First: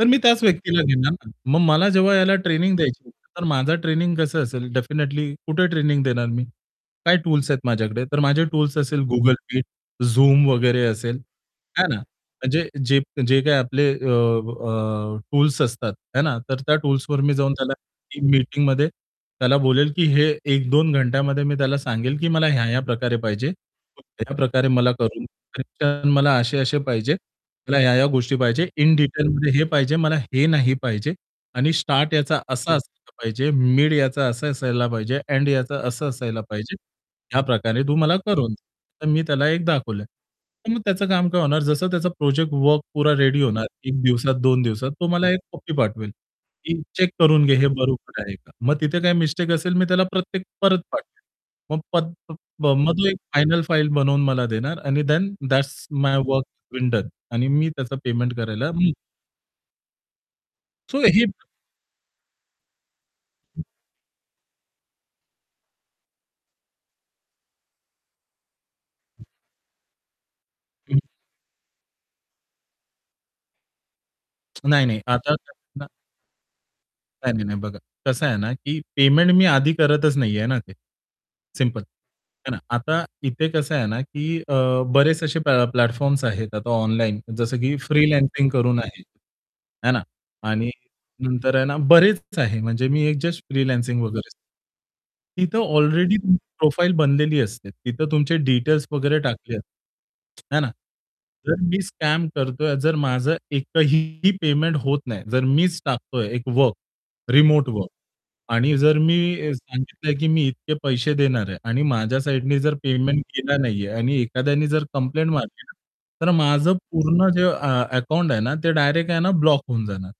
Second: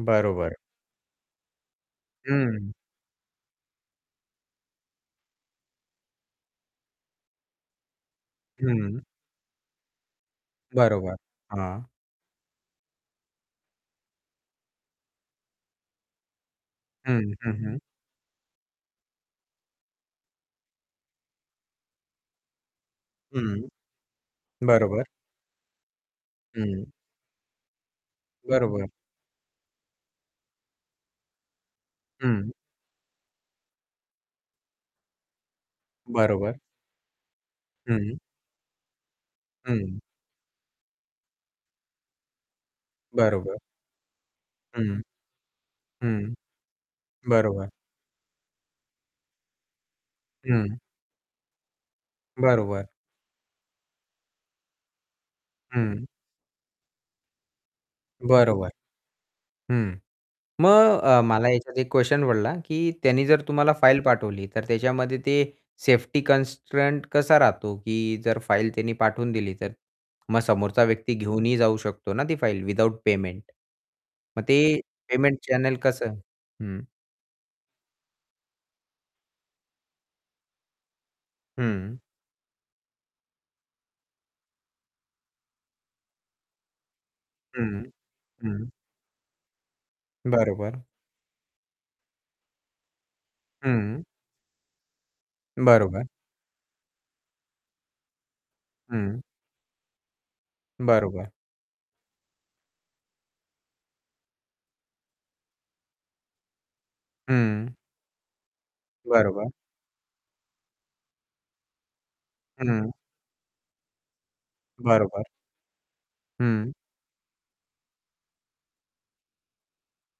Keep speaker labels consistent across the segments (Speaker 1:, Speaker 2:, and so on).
Speaker 1: तर मी त्याच
Speaker 2: बरोबर.
Speaker 1: व्यक्तीला घेणार ना. मग मला जेव्हा याला
Speaker 2: हं.
Speaker 1: ट्रेनिंग द्यायची होती, तर माझं ट्रेनिंग कसं असेल डेफिनेटली कुठे ट्रेनिंग देणार मी? काय टूल्स आहेत माझ्याकडे? तर माझे टूल्स असेल
Speaker 2: हं.
Speaker 1: Google Meet, Zoom वगैरे असेल,
Speaker 2: बरोबर, हां.
Speaker 1: है ना. म्हणजे जेप जे काही आपले अ अ, टूल्स असतात, है ना, तर त्या टूल्सवर
Speaker 2: हं.
Speaker 1: मी जाऊन
Speaker 2: हं,
Speaker 1: त्याला
Speaker 2: हं.
Speaker 1: टीम मीटिंगमध्ये त्याला बोलेल, की हे 1-2 घंट्यामध्ये मी त्याला सांगेल, की मला ह्या-ह्या प्रकारे पाहिजे.
Speaker 2: हं.
Speaker 1: मग त्याप्रकारे मला
Speaker 2: बरोबर.
Speaker 1: करून कनेक्शन मला असे-असे
Speaker 2: हं.
Speaker 1: पाहिजे. मला ह्या-ह्या गोष्टी पाहिजे,
Speaker 2: बरोबर.
Speaker 1: इन डिटेलमध्ये हे पाहिजे, मला हे नाही पाहिजे. आणि स्टार्ट याचा
Speaker 2: हं.
Speaker 1: असा असायला पाहिजे, मिड याचा असं असायला पाहिजे, एंड याचं असं असायला
Speaker 2: बरोबर.
Speaker 1: पाहिजे. ह्या प्रकारे तू मला
Speaker 2: हं.
Speaker 1: करून दे. तर मी त्याला एक
Speaker 2: हं.
Speaker 1: दाखवलं आहे. तर मग त्याचं काम काय होणार, जसं त्याचा प्रोजेक्ट वर्क पूरा रेडी
Speaker 2: बरोबर.
Speaker 1: होणार. 1 दिवसात, 2 दिवसात,
Speaker 2: हं.
Speaker 1: तो मला एक कॉपी पाठवेल,
Speaker 2: हं.
Speaker 1: की चेक करून घे, हे
Speaker 2: बरोबर.
Speaker 1: बरोबर आहे का? मग तिथे काही मिस्टेक असेल, मी त्याला प्रत्येक
Speaker 2: हं.
Speaker 1: परत पाठवेल. मग, [unintelligible]
Speaker 2: बरोबर.
Speaker 1: मग एक फायनल फाइल बनवून मला देणार आणि देन दॅट्स
Speaker 2: हं.
Speaker 1: माय वर्क बीन डन आणि मी त्याचा पेमेंट करायला
Speaker 2: बरोबर.
Speaker 1: मी
Speaker 2: हं.
Speaker 1: सो
Speaker 2: मग अ,
Speaker 1: हे
Speaker 2: मला ह्याच्यात एक क्वेशन पडला, की त्यांनी जर तुम्हाला फाइल पाठवली, तर त्याच्यामध्ये ते सेफ्टी कन्स्ट्रेंट कसा राहतो, की जर फाइल त्यांनी पाठवून दिली तर. मग समोरचा
Speaker 1: [unintelligible]
Speaker 2: व्यक्ती घेऊनही जाऊ शकतो ना ती फाइल, विदाऊट पेमेंट. मग ते
Speaker 1: नाही-नाही. आता
Speaker 2: पेमेंट चॅनेल
Speaker 1: कसं ना
Speaker 2: कसं हं.
Speaker 1: नाही, नाही, नाही बघा. कसं आहे ना, की पेमेंट मी आधी करतच नाहीये ना ते, सिम्पल.
Speaker 2: हं.
Speaker 1: आहे ना? आता इथे कसं आहे ना, की अ, बरेच असे अ, प्लॅ प्लॅटफॉर्म्स आहेत. आता ऑनलाईन जसं, की
Speaker 2: हं.
Speaker 1: फ्रीलान्सिंग
Speaker 2: हं.
Speaker 1: करून आहे, है ना. आणि
Speaker 2: बरोबर.
Speaker 1: नंतर आहे ना, बरेच आहे, म्हणजे मी एक जस्ट फ्रीलान्सिंग
Speaker 2: हं.
Speaker 1: वगैरे सां तिथं
Speaker 2: बरोबर.
Speaker 1: ऑलरेडी तुमची प्रोफाइल बनलेली असते. तिथं तुमचे डिटेल्स वगैरे
Speaker 2: हं.
Speaker 1: टाकले आहेत, आहे ना.
Speaker 2: बरोबर.
Speaker 1: जर मी स्कॅम करतोय, जर माझं एक एकही पेमेंट होत नाही, जर मीच टाकतोय एक वर्क, रिमोट
Speaker 2: हं.
Speaker 1: वर्क. आणि जर मी
Speaker 2: बरोबर.
Speaker 1: अ, सांगितलं, की मी इतके पैसे देणार आहे. आणि माझ्या साइडनी जर
Speaker 2: हं.
Speaker 1: पेमेंट केला नाहीये आणि एखाद्याने जर
Speaker 2: बरोबर.
Speaker 1: कंप्लेंट मारली ना, तर
Speaker 2: हं.
Speaker 1: माझं पूर्ण जे अ अकाउंट आहे ना, ते डायरेक्ट आहे ना, ब्लॉक होऊन जाणार.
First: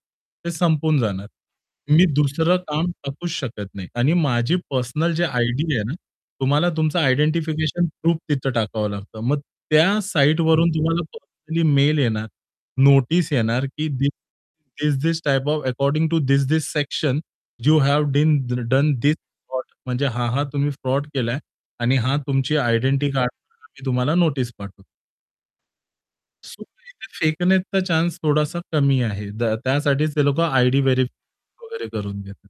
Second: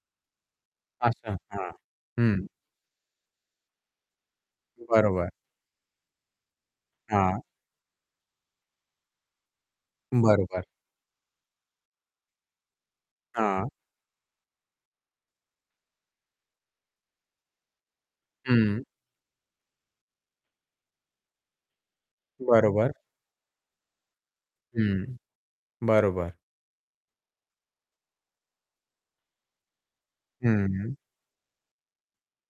Speaker 1: ते संपून जाणार.
Speaker 2: असं. हां,
Speaker 1: मी
Speaker 2: हं.
Speaker 1: दुसरं काम टाकूच शकत नाही आणि माझी पर्सनल जे
Speaker 2: बरोबर.
Speaker 1: आयडी आहे ना, तुम्हाला तुमचं
Speaker 2: हां.
Speaker 1: आयडेंटिफिकेशन प्रूफ तिथं टाकावं लागतं. मग त्या
Speaker 2: बरोबर.
Speaker 1: साइटवरून तुम्हाला पर्सनली मेल येणार, नोटीस येणार,
Speaker 2: हां.
Speaker 1: की the this this type of, according to this this section, you have been
Speaker 2: hmm.
Speaker 1: Done the this fraud. म्हणजे हां, हां तुम्ही फ्रॉड केलाय आणि हां, तुमची
Speaker 2: बरोबर.
Speaker 1: आयडेंटिटी कार्डवरती तुम्हाला नोटीस पाठवतो.
Speaker 2: हं, बरोबर.
Speaker 1: सो इथं फेकण्याचा चान्स थोडासा कमी आहे. द त्यासाठीच ते लोकं
Speaker 2: हं,
Speaker 1: आयडी
Speaker 2: हं.
Speaker 1: व्हेरिफाय वगैरे करून घेतात.